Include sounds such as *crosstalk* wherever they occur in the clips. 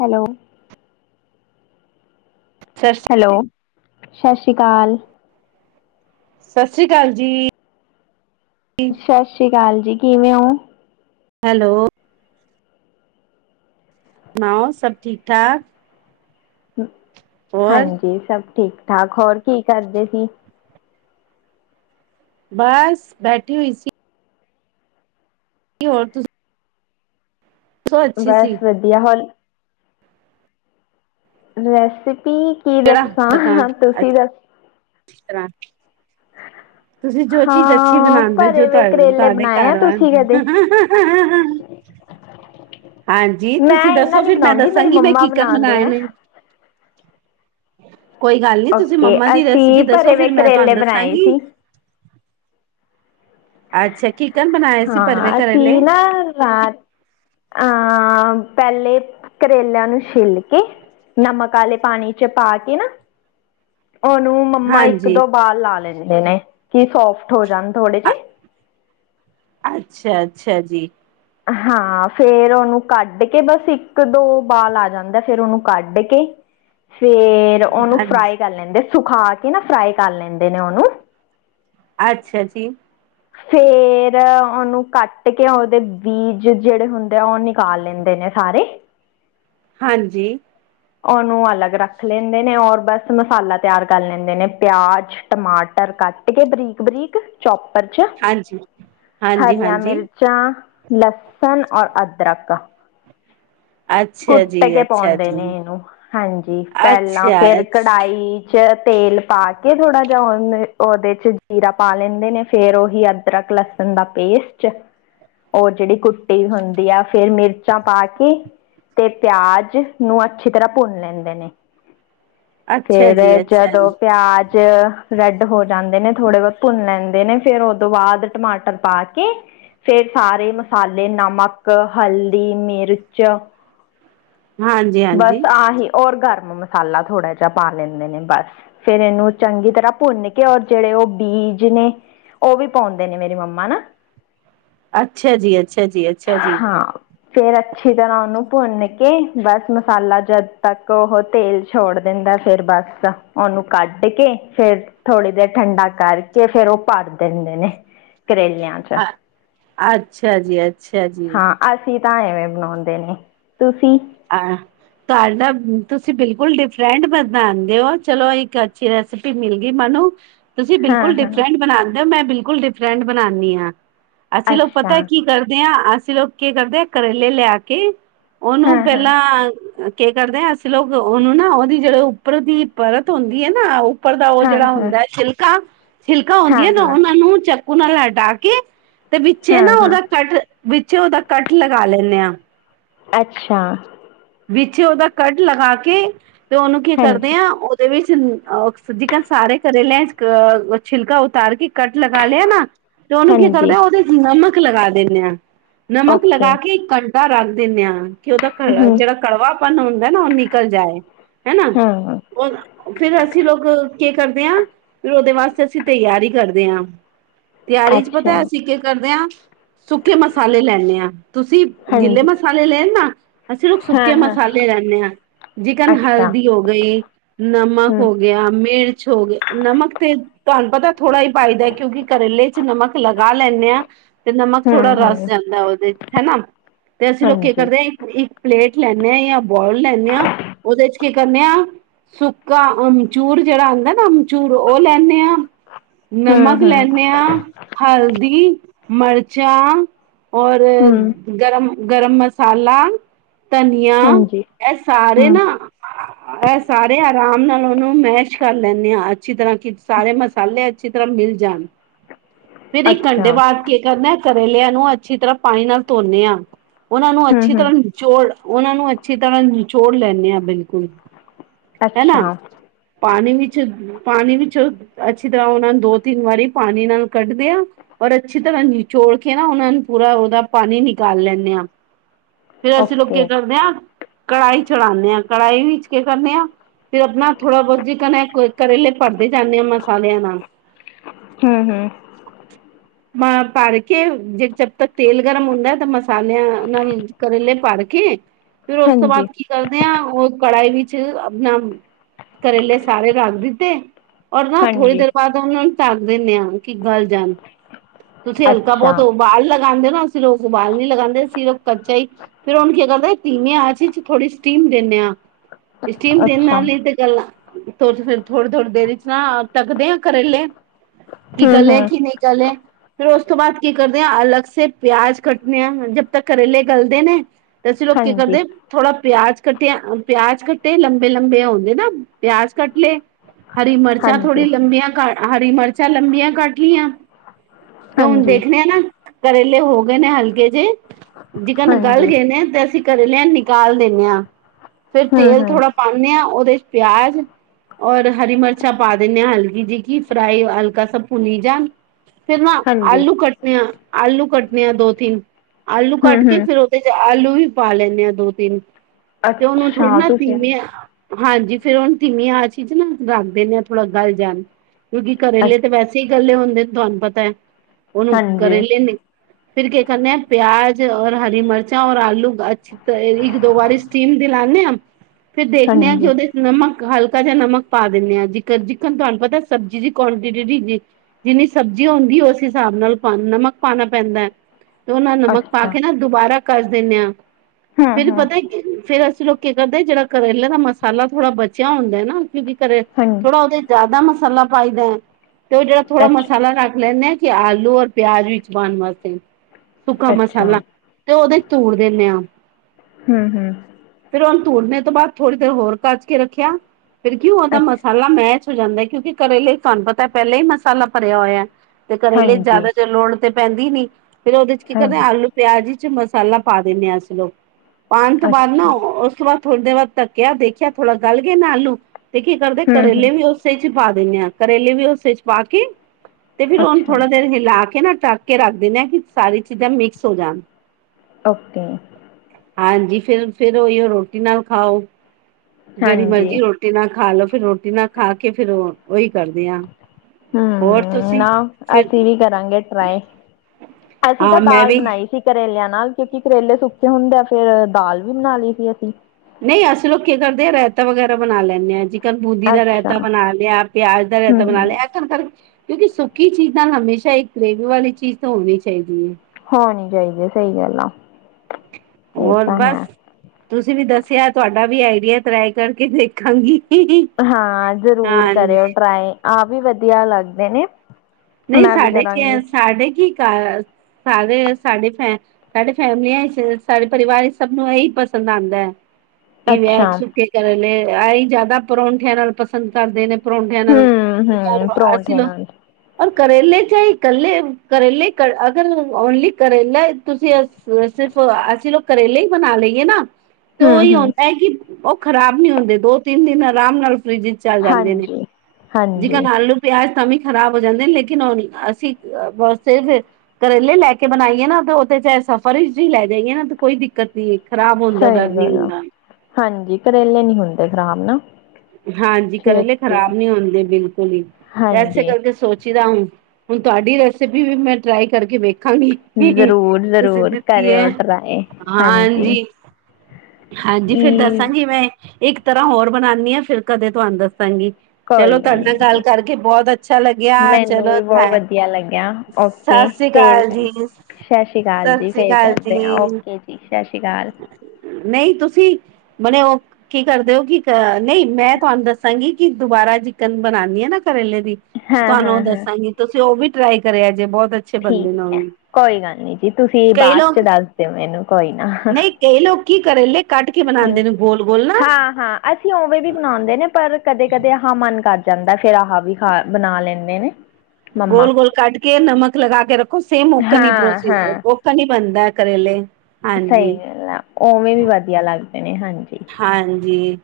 Hello ਸ hello, ਸ ਸ਼੍ਰੀ ਕਾਲ। ਸ ਸ਼੍ਰੀ ਕਾਲ ਜੀ। ਸ ਸ਼੍ਰੀ ਕਾਲ ਜੀ ਕਿਵੇਂ ਓ? ਹੈਲੋ ਸੁਣਾਓ ਸਭ ਠੀਕ ਠਾਕ? ਹੋਰ ਹਾਂਜੀ ਸਭ ਠੀਕ ਠਾਕ ਹੋਰ ਕੀ ਕਰਦੇ ਸੀ? ਬਸ ਬੈਠੀ ਹੋਈ ਸੀ। ਕੀ ਹੋਰ ਤੁਸ ਸੀ ਬਸ ਵਧੀਆ ਹੋਲ ਰੈਸਪੀ ਕੀ ਕਿਹੜਾ ਦੱਸਾਂ ਤੁਸੀਂ ਦੱਸ ਤਰਾ ਤੁਸੀਂ ਜੋ ਚੀਜ਼ ਅੱਛੀ ਹਾਂ ਬਣਾਦੇ ਓ ਭਰੇ ਜੋ ਹੋਏ ਤੁ ਕਰੇਲੇ ਤੁਹਾਡੇ ਬਣਾਏ ਆ ਘਰ ਤੁਸੀਂ ਕਦੇ? ਵ ਹਾਂਜੀ ਮੈਂ ਤੁਸੀਂ ਇਹਨਾਂ ਦੱਸੋ ਨੀ ਫਿਰ ਮੈਂ ਬਣਾਉਂਦੀ ਮੇਰੀ ਦੱਸਾਂਗੀ ਮੈਂ ਮੰਮਾ ਕੀਕਨ ਬਣਾਉਂਦੇ ਬਨਾਏ ਆ। ਨੇ। ਕੋਈ ਗੱਲ ਨੀ ਤੁਸੀਂ ਓਕੇ ਮੰਮਾ ਦੀ ਰੈਸਿਪੀ ਅਸੀਂ ਦੱਸੋ ਭਰੇ ਹੋਏ ਫਿਰ ਮੈਂ ਤੁਹਾਨੂੰ ਕਰੇਲੇ ਬਣਾਏ ਦੱਸਾਂਗੀ। ਸੀ। ਅੱਛਾ ਕੀਕਨ ਬਣਾਏ ਸੀ ਭਰਵੇ ਹਾਂ ਕਰੇਲੇ ਅਸੀਂ ਨਾ ਰਾ ਅ ਪਹਿਲੇ ਕਰੇਲਿਆਂ ਨੂੰ ਛਿੱਲ ਕੇ ਨਮਕ ਆਲੇ ਪਾਣੀ 'ਚ ਪਾ ਕੇ ਨਾ ਉਨੂੰ ਮੰਮਾ ਹਾਂਜੀ ਇੱਕ-ਦੋ ਬਾਲ ਲਾ ਲੈਂਦੇ ਨੇ ਕਿ ਸੋਫਟ ਹੋ ਜਾਣ ਥੋੜੇ ਜੇ। ਅੱਛਾ-ਅੱਛਾ ਜੀ। ਹਾਂ ਫੇਰ ਉਨੂੰ ਕੱਢ ਕੇ ਬਸ ਇੱਕ-ਦੋ ਬਾਲ ਆ ਜਾਂਦਾ ਫੇਰ ਉਨੂੰ ਕੱਢ ਕੇ ਫੇਰ ਉਨੂੰ ਹਾਂਜੀ ਫਰਾਈ ਕਰ ਲੈਂਦੇ, ਸੁਖਾ ਕੇ ਨਾ ਫਰਾਈ ਕਰ ਲੈਂਦੇ ਨੇ ਉਨੂੰ। ਅੱਛਾ ਜੀ। ਫੇਰ ਉਨੂੰ ਕੱਟ ਕੇ ਨਾ ਉਦੇ ਬੀਜ ਜਿਹੜੇ ਹੁੰਦੇ ਆ ਓ ਨਿਕਾਲ ਲੈਂਦੇ ਨੇ ਸਾਰੇ। ਹਾਂਜੀ। ਉਨੂੰ ਅਲੱਗ ਰੱਖ ਲੈਂਦੇ ਨੇ ਔਰ ਬਸ ਮਸਾਲਾ ਤਿਆਰ ਕਰ ਲੈਂਦੇ ਨੇ ਪਿਆਜ ਟਮਾਟਰ ਕੱਟ ਕੇ ਬਰੀਕ-ਬਰੀਕ ਚੋਪਰ 'ਚ ਹਾਂਜੀ, ਹਾਂਜੀ, ਹਰੀਆਂ ਹਾਂਜੀ ਮਿਰ ਚਾ, ਲਸਣ ਔਰ ਅਦਰਕ ਅੱਛਾ ਕੁੱਟ ਜੀ, ਕੇ ਅੱਛਾ ਪਾਉਂਦੇ ਜੀ। ਨੇ ਏਨੂੰ ਹਾਂਜੀ ਪਹਿਲਾਂ ਅੱਛਾ, ਫੇਰ ਅੱਛਾ ਕਢਾਈ ਤੇਲ ਪਾ ਕੇ ਥੋੜਾ ਜਾ ਹੁਣ ਉਦੇ 'ਚ ਜੀਰਾ ਪਾ ਲੈਂਦੇ ਨੇ ਫੇਰ ਉਹੀ ਅਦਰਕ, ਲਸ ਣ ਦਾ ਪੇਸਟ ਓ ਜਿਹੜੀ ਕੁੱਟੀ ਹੁੰਦੀ ਆ ਫੇਰ ਮਿਰਚਾਂ ਪਾ ਕੇ 'ਤੇ ਪਿਆਜ ਨੂੰ ਅੱਛੀ ਤਰਾ ਭੁੰਨ ਲੈਂਦੇ ਨੇ। ਅੱਛਾ ਫੇਰ ਜੀ, ਅੱਛਾ ਜੀ। ਜਦੋਂ ਪਿਆਜ 'ਚ ਰੈਡ ਹੋ ਜਾਂਦੇ ਨੇ ਥੋੜੇ ਬੋਤ ਭੁੰਨ ਲੈਂਦੇ ਨੇ ਫੇਰ ਉਦੋਂ ਬਾਅਦ ਟਮਾਟਰ ਪਾ ਕੇ ਫੇਰ ਸਾਰੇ ਮਸਾਲੇ ਨਮਕ, ਹਲਦੀ, ਮਿਰਚ ਹਾਂਜੀ। ਹਾਂਜੀ ਬਸ ਆਹੀ ਔਰ ਗਰਮ ਮਸਾਲਾ ਥੋੜਾ ਜਾ ਪਾ ਲੈਂਦੇ ਨੇ ਬਸ। ਫੇਰ ਏਨੂੰ ਚੰਗੀ ਤਰਾ ਭੁੰਨ ਕੇ ਔਰ ਜਿਹੜੇ ਓ ਬੀਜ ਨੇ ਓ ਵੀ ਪਾਉਂਦੇ ਨੇ ਮੇਰੇ ਮੰਮਾ ਨਾ। ਅੱਛਾ ਜੀ ਅੱਛਾ ਜੀ ਅੱਛਾ ਜੀ। ਹਾਂ ਫੇਰ ਅੱਛੀ ਤਰਾ ਉਨੂੰ ਭੁੰਨ ਕੇ ਬਸ ਮਸਾਲਾ ਜਦ ਤੱਕ ਉਹ ਤੇਲ ਛੋੜ ਦਿੰਦਾ ਫੇਰ ਬੱਸ ਉਨੂੰ ਕੱਢ ਕੇ ਫੇਰ ਥੋੜੀ ਦੇਰ ਠੰਡਾ ਕਰਕੇ ਫੇਰ ਓ ਭਰ ਦਿੰਦੇ ਨੇ ਕਰੇਲਿਆਂ 'ਚ। ਅੱਛਾ ਜੀ ਅੱਛਾ ਜੀ। ਹਾਂ ਅਸੀਂ ਤਾਂ ਐਵੇਂ ਬਣਾਉਂਦੇ ਨੇ, ਤੁਸੀਂ? ਅ ਤੁਹਾਡ ਤੁਸੀਂ ਬਿਲਕੁਲ ਡਿਫਰੈਂਟ ਬਣਾਂਦੇ ਹੋ, ਚਲੋ ਇੱਕ ਅੱਛੀ ਰੈਸ ਪੀ ਮਿਲ ਗਈ ਮੈਨੂੰ ਤੁਸੀਂ ਹਾਂ ਬਿਲਕੁਲ ਹਾਂ ਡਿਫਰੈਂਟ ਬਣਾਦੇ ਹੋ, ਮੈਂ ਬਿਲਕੁਲ ਡਿਫਰੈਂਟ ਬਣਾਣੀ ਆ ਅਸੀਂ ਲੋਕ ਅੱਛਾ ਪਤਾ ਕੀ ਕਰਦੇ ਆ ਅਸੀਂ ਲੋਕ ਕੀ ਕਰਦੇ ਆ ਕਰੇਲੇ ਲਿਆ ਕੇ, ਉਹਨੂੰ ਹਾਂ ਹਾਂ ਤਾ ਕੇ ਕਰਦੇ ਆ ਅਸੀਂ ਲੋਗ ਉਹਨੂੰ ਨਾ ਉਹਦੀ ਜਿਹੜੀ ਉੱਪਰ ਦੀ ਪਰਤ ਹੁੰਦੀ ਐ ਨਾ ਉੱਪਰ ਦਾ ਉਹ ਹਾਂ ਜਿਹੜਾ ਹਾਂ ਹੁੰਦਾ ਛਿਲਕਾ, ਛਿਲਕਾ ਹਾਂ ਹੁੰਦੀਆਂ ਨਾ ਹਾਂ ਉਹਨਾ ਨੂੰ ਚਕ ਕੁ ਨਾਲ ਹਟਾ ਕੇ ਤੇ ਵਿਚੇ ਨਾ ਹਾਂ ਹਾਂ ਉਹਦਾ ਕੱਟ ਵਿਚੇ ਉਹਦਾ ਕੱਟ ਲਗਾ ਲੈਣੇ ਆ ਅੱਛਾ ਵਿਚੇ ਉਹਦਾ ਕੱਟ ਲਗਾ ਕੇ ਤੇ ਉਹਨੂੰ ਕੀ ਕਰਦੇ ਹਾਂਜੀ ਆ, ਉਹਦੇ ਵਿੱਚ ਜਿਕਨ ਸਾਰੇ ਕਰੇਲੇ ਅ ਛਿਲਕਾ ਉਤਾਰ ਕੇ ਕੱਟ ਲਗਾ ਲਿਆ ਨਾ ਤੇ ਉਹਨੂੰ ਕੀ ਹਾਂਜੀ ਕਰਦੇ ਆ ਉਹਦੇ ਚ ਨਮਕ ਲਗਾ ਦੇਣੇ ਆ, ਨਮਕ ਲਗਾ ਓਕੇ ਕੇ ਕਟ ਤਾਂ ਰੱਖ ਦਿੰਦੇ ਆ ਕਿ ਉਹਦਾ ਹੂੰ ਜਿਹੜਾ ਕੜ-ਕੜਵਾਪਨ ਹੁੰਦੈ ਨਾ ਉਹ ਨਿਕਲ ਜਾਏ। ਹੈਨਾ ਹਾਂ ਉ ਫੇਰ ਅਸੀਂ ਲੋਕ ਕੇ ਕਰਦੇ ਆ, ਫੇਰ ਉਹਦੇ ਵਾਸਤੇ ਅਸੀਂ ਤਿਆਰੀ ਕਰਦੇ ਆ ਤਿਆਰੀ ਚ ਅੱਛਾ ਪਤਾ ਅਸੀਂ ਕੇ ਕਰਦੇ ਆ, ਸੁੱਕੇ ਮਸਾਲੇ ਲੈਣੇ ਆ, ਤੁਸੀਂ ਗਿੱਲੇ ਹਾਂਜੀ ਮਸਾਲੇ ਲਏ ਨਾ, ਅਸੀਂ ਲੋਕ ਹਾਂ ਸੁੱਕੇ ਹਾਂ ਮਸਾਲੇ ਲੈਣੇ ਆ ਜਿਕਨ ਅੱਛਾ ਹਲਦੀ ਹੋ ਗਈ, ਨਮਕ ਹੂੰ ਹੋ ਗਿਆ, ਮਿਰਚ ਹੋ ਗ ਨਮਕ ਤੇ ਤੁਹਾਨੂੰ ਪਤਾ ਥੋੜ੍ਹਾ ਹੀ ਪਾਈਦਾ ਕਿਉਂਕਿ ਕਰੇਲੇ ਚ ਨਮਕ ਲਗਾ ਲੈਣੇ ਆ ਤੇ ਨਮਕ ਥੋੜਾ ਹੂੰ ਰਸ ਹੂੰ ਜਾਂਦੈ ਉਹਦੇ ਚ, ਹੈਨਾ ਤੇ ਅਸੀਂ ਲੋਕੀ ਕੀ ਹਾਂਜੀ ਕਰਦੇ ਆ ਇੱਕ ਪਲੇਟ ਲੈਣੇ ਆ ਜਾ ਬਾਓਲ ਲੈਣੇ ਆ ਉਹਦੇ ਚ ਕੀ ਕਰਨੇ ਆ ਸੁੱਕਾ ਅਮਚੂਰ ਜਿਹੜਾ ਆਂਦਾ ਨਾ ਅਮਚੂਰ ਉਹ ਲੈਣੇ ਆ ਹੂੰ ਨਮਕ ਹੂੰ ਲੈਣੇ ਆ, ਹਲਦੀ, ਮਰਚਾਂ ਔਰ ਹੂੰ ਗਰਮ ਗਰਮ-ਮਸਾਲਾ ਧਨੀਆ ਹਾਂਜੀ ਐਹ ਸਾਰੇ ਹੂੰ ਨਾ ਐ ਸਾਰੇ ਆਰਾਮ ਨਾਲ ਉਹਨੂੰ ਮੈਸ਼ ਕਰ ਲੈਣੇ ਆ ਅੱਛੀ ਤਰ੍ਹਾਂ ਕੀ ਸਾਰੇ ਮਸਾਲੇ ਅੱਛੀ ਤਰ੍ਹਾਂ ਮਿਲ ਜਾਣ ਫੇਰ ਇੱਕ ਘੰਟੇ ਅੱਛਾ ਬਾਅਦ ਕੀ ਕਰਨੈ ਕਰੇਲਿਆਂ ਨੂੰ ਅੱਛੀ ਤਰ੍ਹਾਂ ਪਾਣੀ ਨਾਲ ਧੋਣੇ ਆ ਉਹਨਾਂ ਨੂੰ ਹੂੰ ਅੱਛੀ ਹੂੰ ਤਰ੍ਹਾਂ ਨਿਚੋੜ, ਉਹਨਾਂ ਨੂੰ ਅੱਛੀ ਤਰ੍ਹਾਂ ਨਿਚੋੜ ਲੈਣੇ ਆ ਬਿਲਕੁਲ ਹੈਨਾ, ਅੱਛਾ ਪਾਣੀ ਵਿੱਚ ਪਾਣੀ ਵਿੱਚ ਅੱਛੀ ਤਰ੍ਹਾਂ ਉਹਨਾ ਨੂੰ ਦੋ-ਤਿੰਨ ਵਾਰੀ ਪਾਣੀ ਨਾਲ ਕੱਢਦੇ ਆ ਔਰ ਅੱਛੀ ਤਰ੍ਹਾਂ ਨਿਚੋੜ ਕੇ ਨਾ ਉਹਨਾ ਨੂੰ ਪੂਰਾ ਉਹਦਾ ਪਾਣੀ ਨਿਕਾਲ ਲੈਣੇ ਆ ਫੇਰ ਅਸੀਂ ਲੋਕੀ ਕੇ ਓਕੇ ਕਰਦੇ ਆ ਕੜਾਹੀ ਚੜਾਣੇ ਆ, ਕੜਾਹੀ ਵਿੱਚ ਕੇ ਕਰਨੇ ਆ ਤੇ ਆਪਣਾ ਥੋੜਾ ਬਹੁਤ ਜੇ *unintelligible* ਕਰੇਲੇ ਪਰਦੇ ਜਾਨੇ ਆ ਮਸਾਲਿਆਂ ਨਾਲ ਹੁੰ, ਹੁੰ। ਮਾ ਪਰ ਕੇ ਜੇ ਜਦ ਤੱਕ ਤੇਲ ਗਰਮ ਹੁੰਦੈ ਤਾ ਮਸਾਲਿਆਂ ਨਾਲ ਨਲ ਕਰੇਲੇ ਪਰ ਕੇ ਫੇਰ ਉਸ ਤੋਂ ਬਾਅਦ ਹਾਂਜੀ ਕੀ ਕਰਦੇ ਆ ਉਹ ਕੜਾਹੀ ਵਿੱਚ ਆਪਣਾ ਕਰੇਲੇ ਸਾਰੇ ਰੱਖ ਦਿੱਤੇ ਔਰ ਨਾ ਥੋੜ੍ਹੀ ਹਾਂਜੀ ਦੇਰ ਬਾਅਦ ਉਹਨਾਂ ਨੂੰ ਢੱਕ ਦੇਨੇ ਆ ਕਿ ਗਲ ਜਾਣ ਤੁਸੀਂ ਹਲਕਾ ਬਹੁਤ ਅੱਛਾ ਉਬਾਲ ਲਗਾਦੇ ਨਾ, ਅਸੀਂ ਲੋਕ ਉਬਾਲ ਨੀ ਲਗਾਦੇ ਅਸੀ ਲੋਕ ਕੱਚਾ ਹੀ, ਫੇਰ ਉਹਨੂੰ ਕੀ ਕਰਦੇ ਧੀਮੀ ਆਚ ਵਿਚ ਥੋੜੀ ਸਟੀਮ ਦੇਨੇ ਆ, ਸਟੀਮ ਦੇਣ ਅੱਛਾ ਨਾਲ ਈ ਤੇ ਫੇਰ ਥੋੜੀ-ਥੋੜੀ ਦੇਰ ਵਿੱਚ ਨਾ ਤੱਕਦੇ ਆ ਕਰੇਲੇ। ਕੀ ਹੂੰ ਗੱਲੇ ਐ ਹੂੰ ਕਿ ਨਹੀਂ ਗੱਲੇ। ਫਿਰ ਉਸ ਤੋਂ ਬਾਅਦ ਕੀ ਕਰਦੇ ਹਾਂ, ਅਲੱਗ ਸ ਪਿਆਜ ਕੱਟਣੇ ਆ ਜਬ ਤੱਕ ਕਰੇਲੇ ਗਲਦੇ ਨੇ, ਫੇਰ ਅਸ ਕੀ ਹਾਂਜੀ ਕਰਦੇ। ਥੋੜਾ ਪਿਆਜ ਕਟੀਆ ਪਿਆਜ ਕੱਟੇ ਲੰਬੇ-ਲੰਬੇ ਹੁੰਦੈ ਨਾ ਪਿਆਜ ਕੱਟ ਲਏ। ਹਰੀ ਮਿਰਚਾਂ ਹਾਂਜੀ ਥੋੜ੍ਹੀ ਲੰਬੀਆਂ ਕਾ ਹਰੀ ਮਿਰਚਾਂ ਲੰਬੀਆਂ ਕੱਟ ਲਈਆਂ। ਤੇ ਹੁਣ ਹਾਂਜੀ ਦੇਖਣੇ ਆ ਨਾ ਕਰੇਲੇ ਹੋ ਗਏ ਨੇ ਹਲਕੇ ਜਿਹੇ ਜਿਕਨ ਗਲ ਹਾਂਜੀ ਗਏ ਨੇ ਤੇ ਕਰੇਲੇਆ ਨਿਕਾਲ ਦੇਨੇ ਆ, ਫੇਰ ਹੂੰ ਤੇਲ ਹੂੰ ਥੋੜ੍ਹਾ ਪਾਉਂਦੇ ਆ। ਉਹਦੇ ਚ ਪਿਆਜ ਔਰ ਹਰੀ ਮਿਰਚਾਂ ਪਾ ਦਿੰਨੇ ਹਾਂ ਹਲਕੀ ਜੀ, ਕੀ ਫਰਾਈ ਹਲਕਾ ਸਭ ਭੁੰਨੀ ਜਾਣ। ਫਿਰ ਨਾ ਹਾਂਜੀ ਆਲੂ ਕੱਟਣੇ ਆ, ਆਲੂ ਕੱਟਣੇ ਆ ਦੋ-ਤਿੰਨ ਆਲੂ ਹੂੰ ਕੱਟ ਹੂੰ ਕੇ ਫਿਰ ਤੇ ਆਲੂ ਵੀ ਪਾ ਲੈਂਦੇ ਆ ਦੋ ਤਿੰਨ ਤੇ ਉਹਨੂੰ ਥੋੜ੍ਹੀ ਅੱਛਾ ਨਾ ਤੁਸੀਂ ਤੀਵੇਂ ਹਾਂਜੀ, ਫੇਰ ਓਨੂੰ ਧੀਵੀ ਆਚ ਵਿਚ ਨਾ ਰੱਖਦੇ ਨੇ ਆ ਥੋੜ੍ਹਾ ਗੱਲ ਜਾਣ। ਕਿਉਂਕਿ ਘਰੇਲੇ ਤਾਂ ਅੱਛਾ ਵੈਸੇ ਈ ਗਲੇ ਹੁੰਦੇ ਨੇ ਤੁਹਾਨੂੰ ਪਤਾ ਐ, ਉਹਨੂੰ ਹਾਂਜੀ ਘਰੇਲੇ ਫਿਰ ਕੀ ਕਰਨੈ ਪਿਆਜ, ਔਰ ਹਰੀ ਮਿਰਚਾਂ ਔਰ ਆਲੂ ਅੱਛੀ ਤ ਇੱਕ ਦੋ ਵਾਰੀ ਸਟੀਮ ਦਿਲਾਨੇ ਆ, ਫੇਰ ਦੇਖਦੇ ਆ ਕਿ ਹਾਂਜੀ ਉਹਦੇ ਨਮਕ ਹਲਕਾ ਜਿਹਾ ਨਮਕ ਪਾ ਦਿੰਨੇ ਆ, ਜਕਨ ਜਿਕਨ ਤੁਹਾਨੂੰ ਪਤਾ ਸਬਜ਼ੀ ਦੀ ਕੁਆਇਨਟਟੀ ਜਿੰਨੀ ਸਬਜ਼ੀ ਹੁੰਦੀ, ਉਸ ਹਿਸਾਬ ਨਾਲ ਨਮਕ ਪਾਣਾ ਪੈਂਦਾ ਐ। ਤੇ ਉਹ ਨਾ ਨਮਕ ਪਾ ਅੱਛਾ ਕੇ ਨਾ ਦੁਬਾਰਾ ਕਢ ਦਿੰਨੇ ਆਂ। ਹੂੰ ਫੇਰ ਹੂੰ ਪਤਾ ਫੇਰ ਅਸੀਂ ਲੋਕ ਕੀ ਕਰਦੇ, ਜਿਹੜਾ ਕਰੇਲੇ ਦਾ ਮਸਾਲਾ ਥੋੜਾ ਬਚਿਆ ਹੁੰਦਾ ਨਾ, ਕਿਉਂਕਿ ਕਰੇ ਹਾਂਜੀ ਥੋੜਾ ਉਹਦੇ ਜ਼ਿਆਦਾ ਮਸਾਲਾ ਪਾਈਦਾ ਐ ਤੇ ਓ ਜਿਹੜਾ ਥੋੜਾ ਅੱਛਾ ਮਸਾਲਾ ਰੱਖ ਲੈਂਨੇ ਆ ਕਿ ਆਲੂ ਔਰ ਪਿਆਜ ਵਿੱਚ ਪਾਉਣ ਵਾਸਤੇ। ਸੁੱਕਾ ਅੱਛਾ ਮਸਾਲਾ ਤੇ ਉਹਦੇ ਚ ਧੂੜ ਦਿੰਨੇ ਆ। ਹਮ- ਹਮ। ਫੇਰ ਉਹਨੂੰ ਧੂੜਨੇ ਤੋਂ ਬਾਅਦ, ਥੋੜ੍ਹੀ ਦੇਰ ਹੋਰ ਕਜ ਕੇ ਰੱਖਿਆ। ਫਿਰ ਕਿਉਂ ਉਹਦਾ ਅੱਛਾ ਮਸਾਲਾ ਮੈਸ਼ ਹੋ ਜਾਂਦਾ, ਕਿਉਂਕਿ ਘਰੇਲੇ ਚ ਤੁਹਾਨੂੰ ਪਤਾ ਪਹਿਲਾਂ ਹੀ ਮਸਾਲਾ ਭਰਿਆ ਹੋਇਐ। ਤੇ ਕਰੇਲੇ ਜ਼ਿਆਦਾ ਹਾਂਜੀ ਜ ਲੋਣ ਤੇ ਪੈਂਦੀ ਨੀ ਫੇਰ ਉਹਦੇ ਚ ਕੀ ਕਰਨੈ ਹਾਂਜੀ ਆਲੂ ਪਿਆਜ਼ ਚ ਮਸਾਲਾ ਪਾ ਦਿੰਨੇ ਆ ਅਸੀਂ ਓ, ਪਾਣ ਤੋਂ ਬਾਅਦ ਨਾ ਅੱਛਾ ਉਸ ਤੋਂ ਬਾਅਦ ਥੋੜੇ ਦੇਰ ਬਾਅਦ ਧੱਕਿਆ ਦੇਖਿਆ ਥੋੜਾ, ਗਲ ਗੇ ਨੇ ਆਲੂ ਤੇ ਕੀ ਕਰਦੇ ਹੂੰ ਹੂੰ ਕਰੇਲੇ ਵੀ ਉਸ ਉਸੇ ਚ ਪਾ ਦਿੰਨਗ ਆ। ਕਰੇਲੇ ਵੀ ਉਸੇ ਚ ਪਾ ਕੇ ਤੇ ਫੇਰ ਉਹਨੂੰ ਅੱਛਾ ਥੋੜਾ ਦੇਰ ਹਿਲਾ ਕੇ ਨਾ ਟ ਕੇ ਰੱਖ ਦਿਨੇ ਆ ਕਿ ਸਾਰੀ ਚੀਜ਼ਾਂ ਮਿਕਸ ਹੋ ਜਾਣ। ਓਕੇ। ਹਾਂਜੀ। ਫਿਰ -ਫਿਰ ਉਹੀਓ ਰੋਟੀ ਨਾਲ ਖਾਓ, ਜਿਹੜੀ ਹਾਂਜੀ ਮਰਜ਼ੀ ਰੋਟੀ‌ ਰੋਟੀ ਨਾ ਖਾ ਲੋੋ ਫਿਰ ਰੋਟੀ ਨਾ ਖਾ ਕੇ ਫੇਰ, ਉਹੀ ਕਰਦੇ ਆ। ਹੋਰ ਹਮ ਤੁਸੀਂ ਨਾ ਫਿਰ ਅਸੀਂ ਵੀ ਕਰਾਂਗੇ ਟਰਾਈ, ਅਸੀਂ ਤਾਂ ਹਾਂ ਮੈਂ ਦਾਲ ਵੀ ਬਣਾਈ ਸੀ। ਕਰੇਲਿਆਂ ਨਾਲ ਕਿਉਂਕਿ ਕਰੇਲੇ ਸੁੱਕੇ ਹੁੰਦੇ ਆ, ਫਿਰ ਦਾਲ ਵੀ ਬਣਾ ਲਈ ਸੀ ਅਸੀਂ। ਨਹੀਂ ਅਸੀਂ ਲੋਕ ਕਰਦੇ ਹਾਂ, ਰਾਇਤਾ ਵਗੈਰਾ ਬਣਾ ਲੈਂਨੇ ਆ ਜੀ। ਕਦੀ ਬੂਦੀ ਦਾ ਅੱਛਾ ਰਾਇਤਾ ਬਣਾ ਲਿਆ, ਪਿਆਜ ਦਾ ਹੂੰ ਰਾਇਤਾ ਬਣਾ ਲਿਆ ਐਕਣ ਕਰ ਕਿਉਂਕਿ ਸੁੱਕੀ ਚੀਜ਼ ਨਾਲ ਹਮੇਸ਼ਾ ਇੱਕ ਗ੍ਰੇਵੀ ਵਾਲੀ ਚੀਜ਼ ਤਾਂ ਹੋਣੀ ਚਾਹੀਦੀ ਐ। ਹੋਣੀ ਚਾਹੀਦੀ ਐ। ਸਹੀ ਗੱਲ ਆ। ਇਹ ਹੋਰ ਤਾਂ ਹੈ ਬਸ। ਤੁਸੀਂ ਵੀ ਦੱਸਿਐ ਤੁਹਾਡਾ ਵੀ ਆਈਡੀਆ ਟਰਾਈ ਕਰਕੇ ਦੇਖਾਂਗੀ। ਹਾਂ ਜ਼ਰੂਰ ਹਾਂ ਕਰਿਓ ਟਰਾਈ, ਆਹ ਵੀ ਵਧੀਆ ਲੱਗਦੇ ਨੇ। ਨਹੀਂ ਮੈਂ ਵੀ ਸਾਡੇ ਕੀ ਐ ਕਰਾਂਗੀ ਸਾਡੇ ਕੀ ਸਾਰੇ ਸਾਡੇ ਫੈ ਸਾਡੇ ਫੈਮਲੀਆਂ ਸਾਡੇ ਪਰਿਵਾਰ ਸਭ ਨੂੰ ਇਹੀ ਪਸੰਦ ਆਂਦਾ ਐ। ਕਿ ਵੈ ਅੱਛਾ ਸੁੱਕੇ ਕਰੇਲੇ ਆਹੀ ਜਿਆਦਾ ਪਰੌਂਠਿਆਂ ਨਾਲ ਪਸੰਦ ਕਰਦੇ ਨੇ। ਪਰੋਠਿਆ ਨਾਲ ਹੂੰ ਹੂੰ ਪਰੌਂਠੇ *unintelligible* ਨਾਲ ਕਰੇਲੇ ਚ ਹੀ ਕੱਲੇ ਕਰੇਲੇ ਕੜ ਅਗਰ ਓਨਲੀ ਕਰੇਲਾ ਤੁਸੀਂ ਸਿਰਫ ਅਸੀਂ ਲੋਕ ਕਰੇਲੇ ਹੀ ਬਣਾ ਲਈਏ ਨਾ। ਤੇ ਹੂੰ ਉਹੀ ਹੂੰ ਹੁੰਂਦਾ ਐ, ਕਿ ਓ ਖ਼ਰਾਬ ਨਹੀਂ ਹੁੰਦੇ ਦੋ-ਤਿੰਨ ਦਿਨ ਆਰਾਮ ਨਾਲ ਫਰਿੱਜ ਚੱਲ ਜਾਂਦੇ ਨੇ, ਹਾਂਜੀ ਹਾਂਜੀ ਜਿਕਨ ਆਲੂ ਪਿਆਜ ਤਾਂ ਵੀ ਖ਼ਰਾਬ ਹੋ ਜਾਂਦੇ ਨੇ ਲੇਕਿਨ ਓ ਨੀਂ, ਅਸੀਂ ਬੋਤ ਸੇਫ ਏ। ਕਰੇਲੇ ਲੈ ਕੇ ਬਣਾਈਏ ਨਾ ਤੇ ਓਤੇ ਚਾਏ ਸਫ਼ਰ ਏਚ ਲੈ ਜਾਈਏ ਨਾ ਤੇ ਕੋਈ ਦਿੱਕਤ ਵੀ ਖ਼ਰਾਬ ਹੋਨ ਦਾ ਸਹੀ ਡਰ ਨੀ ਗੱਲ ਆ ਹੁੰਦਾ। ਹਾਂਜੀ, ਕਰੇਲੇ ਨੀ ਹੁੰਦੇ ਖ਼ਰਾਬ ਨਾ। ਹਾਂਜੀ, ਕਰਲੇ ਛੇਤੀ ਖ਼ਰਾਬ ਨੀਂ ਹੁੰਦੇ ਬਿਲਕੁਲ ਈ, ਏਸੇ ਹਾਂਜੀ ਕਰਕੇ ਸੋਚੀਦਾ ਹੁ ਹੁਣ ਤੁਹਾਡੀ ਰੈਸਿਪੀ ਵੀ ਮੈਂ ਟਟ੍ਰਾਈ ਕਰਕੇ ਵੇਖਾਂਗੀ। ਜੀ ਜ਼ਰੂਰ ਤੁਸੀ ਜ਼ਰੂਰ ਦਿੱਤੀ ਏ, ਕਰਿਓ ਟਰਾਏ ਹਾਂਜੀ। ਹਾਂਜੀ, ਫਿਰ ਈ ਦੱਸਾਂਗੀ ਮੈਂ ਇੱਕ ਤਰ੍ਹਾਂ ਹੋਰ ਬਣਾਨੀ ਆਂ, ਫਿਰ ਕਦੇ ਤੁਆਂਨ ਦੱਸਾਂਗੀ। ਚਲੋ, ਕੋਈ ਤੁਆਡੇ ਗੱਲ ਨਾਲ ਨਹੀਂ ਕਾਲ ਜੀ ਕਰਕੇ ਬੋਤ ਅੱਛਾ ਲੱਗਿਆ ਮੈਨੂੰ ਚਲੋ, ਵੀ ਬਹੁਤ ਥੈਂਕ ਵਧੀਆ ਲੱਗਿਆ ਸਸ੍ਰੀ ਅਕਾਲ ਜੀ। ਸ਼ਸ਼ੀਕਾਲ ਸਤਿ ਜੀ, ਸ੍ਰੀ ਫੇਰ ਅਕਾਲ ਕਰਦੇ ਆ, ਓਕੇ ਜੀ ਸ਼ਸ਼ੀ ਕਾਲ। ਨਈਂ, ਤੁਸੀਂ ਬਣੇ ਓ ਕੀ ਕਰਦੇ ਓ, ਕਿ ਅ ਨਈਂ ਮੈਂ ਤੁਆਂਨ ਦੱਸਾਂਗੀ ਕਿ ਦੁਬਾਰਾ ਜੀਕਨ ਬਨਾਨੀ ਏਨਾ ਕਰੇਲੇ ਦੀ ਹਾਂ ਤੁਆਂਨੂੰ ਓ ਹਾਂ ਹਾਂ ਦੱਸਾਂਗੀ। ਤੁਸੀਂ ਓ ਵੀ ਟ੍ਰਾਈ ਕਰਿਆ ਜੇ ਬੋਤ ਅ ਠੀਕ ਐ ਕੋਈ ਗੱਲ ਨੀ ਜੀ ਤੁਸੀਂ ਕਈ ਬਾਦ ਚ ਲੋਕ ਦੱਸ ਦੇਓ ਮੈਨੂੰ ਕੋਈ ਨਾ। ਨਹੀਂ ਕਈ ਲੋਕੀ ਕਰੇਲੇ ਕੱਟ ਕੇ ਬਨਾਂਦੇ ਨੇ ਗੋਲ-ਗੋਲ ਨਾ। ਹਾਂ ਹਾਂ ਅਸੀਂ ਓਵੇਂ ਵੀ ਬਨਾਂਦੇ ਨੇ ਪਰ ਕਦੇ ਕਦੇ ਆਹ ਮਨ ਕਰ ਜਾਂਦਾ, ਫੇਰ ਆਹ ਵੀ ਖਾ ਬਨਾਂ ਲੈਂਦੇ ਨੇ। ਮੰਮਾ ਗੋਲ-ਗੋਲ ਕੱਟ ਕੇ ਨਮਕ ਲਗਾ ਕੇ ਰੱਖੋ, ਸੇਮ ਓਕਨ ਈ ਹਾਂ ਹਾਂ ਪ੍ਰੋਸਿਜਰ ਈ ਬਣਦਾ ਕਰੇਲੇ। ਸਈ ਹਾਂਜੀ ਗੱਲ ਐ, ਓਵੇਂ ਵੀ ਵਧੀਆ ਲੱਗਦੇ ਨੇ, ਹਾਂਜੀ। ਹਾਂਜੀ,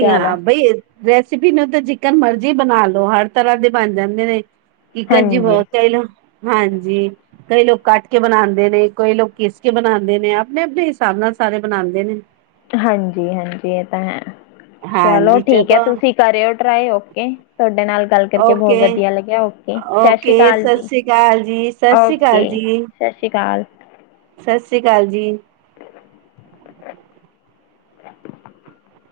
ਚਲੋ ਰੈਸਪੀ ਨੂੰ ਤਾਂ ਜੀਕਨ ਮਰਜ਼ੀ ਬਨਾ ਲੋ, ਹਰ ਤਰਾਂ ਦੇ ਬਣ ਜਾਂਦੇ ਨੇ। ਕਿਕਨ ਜੀ ਹਾਂਜੀ ਬੋਤ ਸਟਾਈਲ ਹੁੰ, ਹਾਂਜੀ। ਕਈ ਲੋਕ ਕੱਟ ਕੇ ਬਨਾਂਦੇ ਨੇ, ਕਈ ਲੋਕ ਚੀਰ ਕੇ ਬਨਾਂਦੇ ਨੇ ਅਪਨੇ-ਅਪਨੇ ਹਿਸਾਬ ਨਾਲ ਸਾਰੇ ਬਨਾਂਦੇ ਨੇ। ਹਾਂਜੀ-ਹਾਂਜੀ, ਏ ਤਾਂ ਹੈ ਚਲੋ ਠੀਕ ਐ, ਤੁਸੀਂ ਕਰਿਓ ਟਰਾਈ ਓਕੇ। ਤੁਆਡੇ ਨਾਲ ਗੱਲ ਕਰਕੇ ਬੋਹ ਓਕੇ ਵਧੀਆ ਲੱਗਿਆ, ਓਕੇ ਸ਼ਸ਼੍ਰੀ ਓਕੇ ਕਾਲ ਸਤਿ ਜੀ, ਸ੍ਰੀ ਅਕਾਲ ਜੀ ਸਤਿ ਸ੍ਰੀ ਓਕੇ। ਸ਼ਸ਼੍ਰੀ ਕਾਲ। ਸਸ੍ਰੀ ਕਾਲ ਜੀ। *inaudible*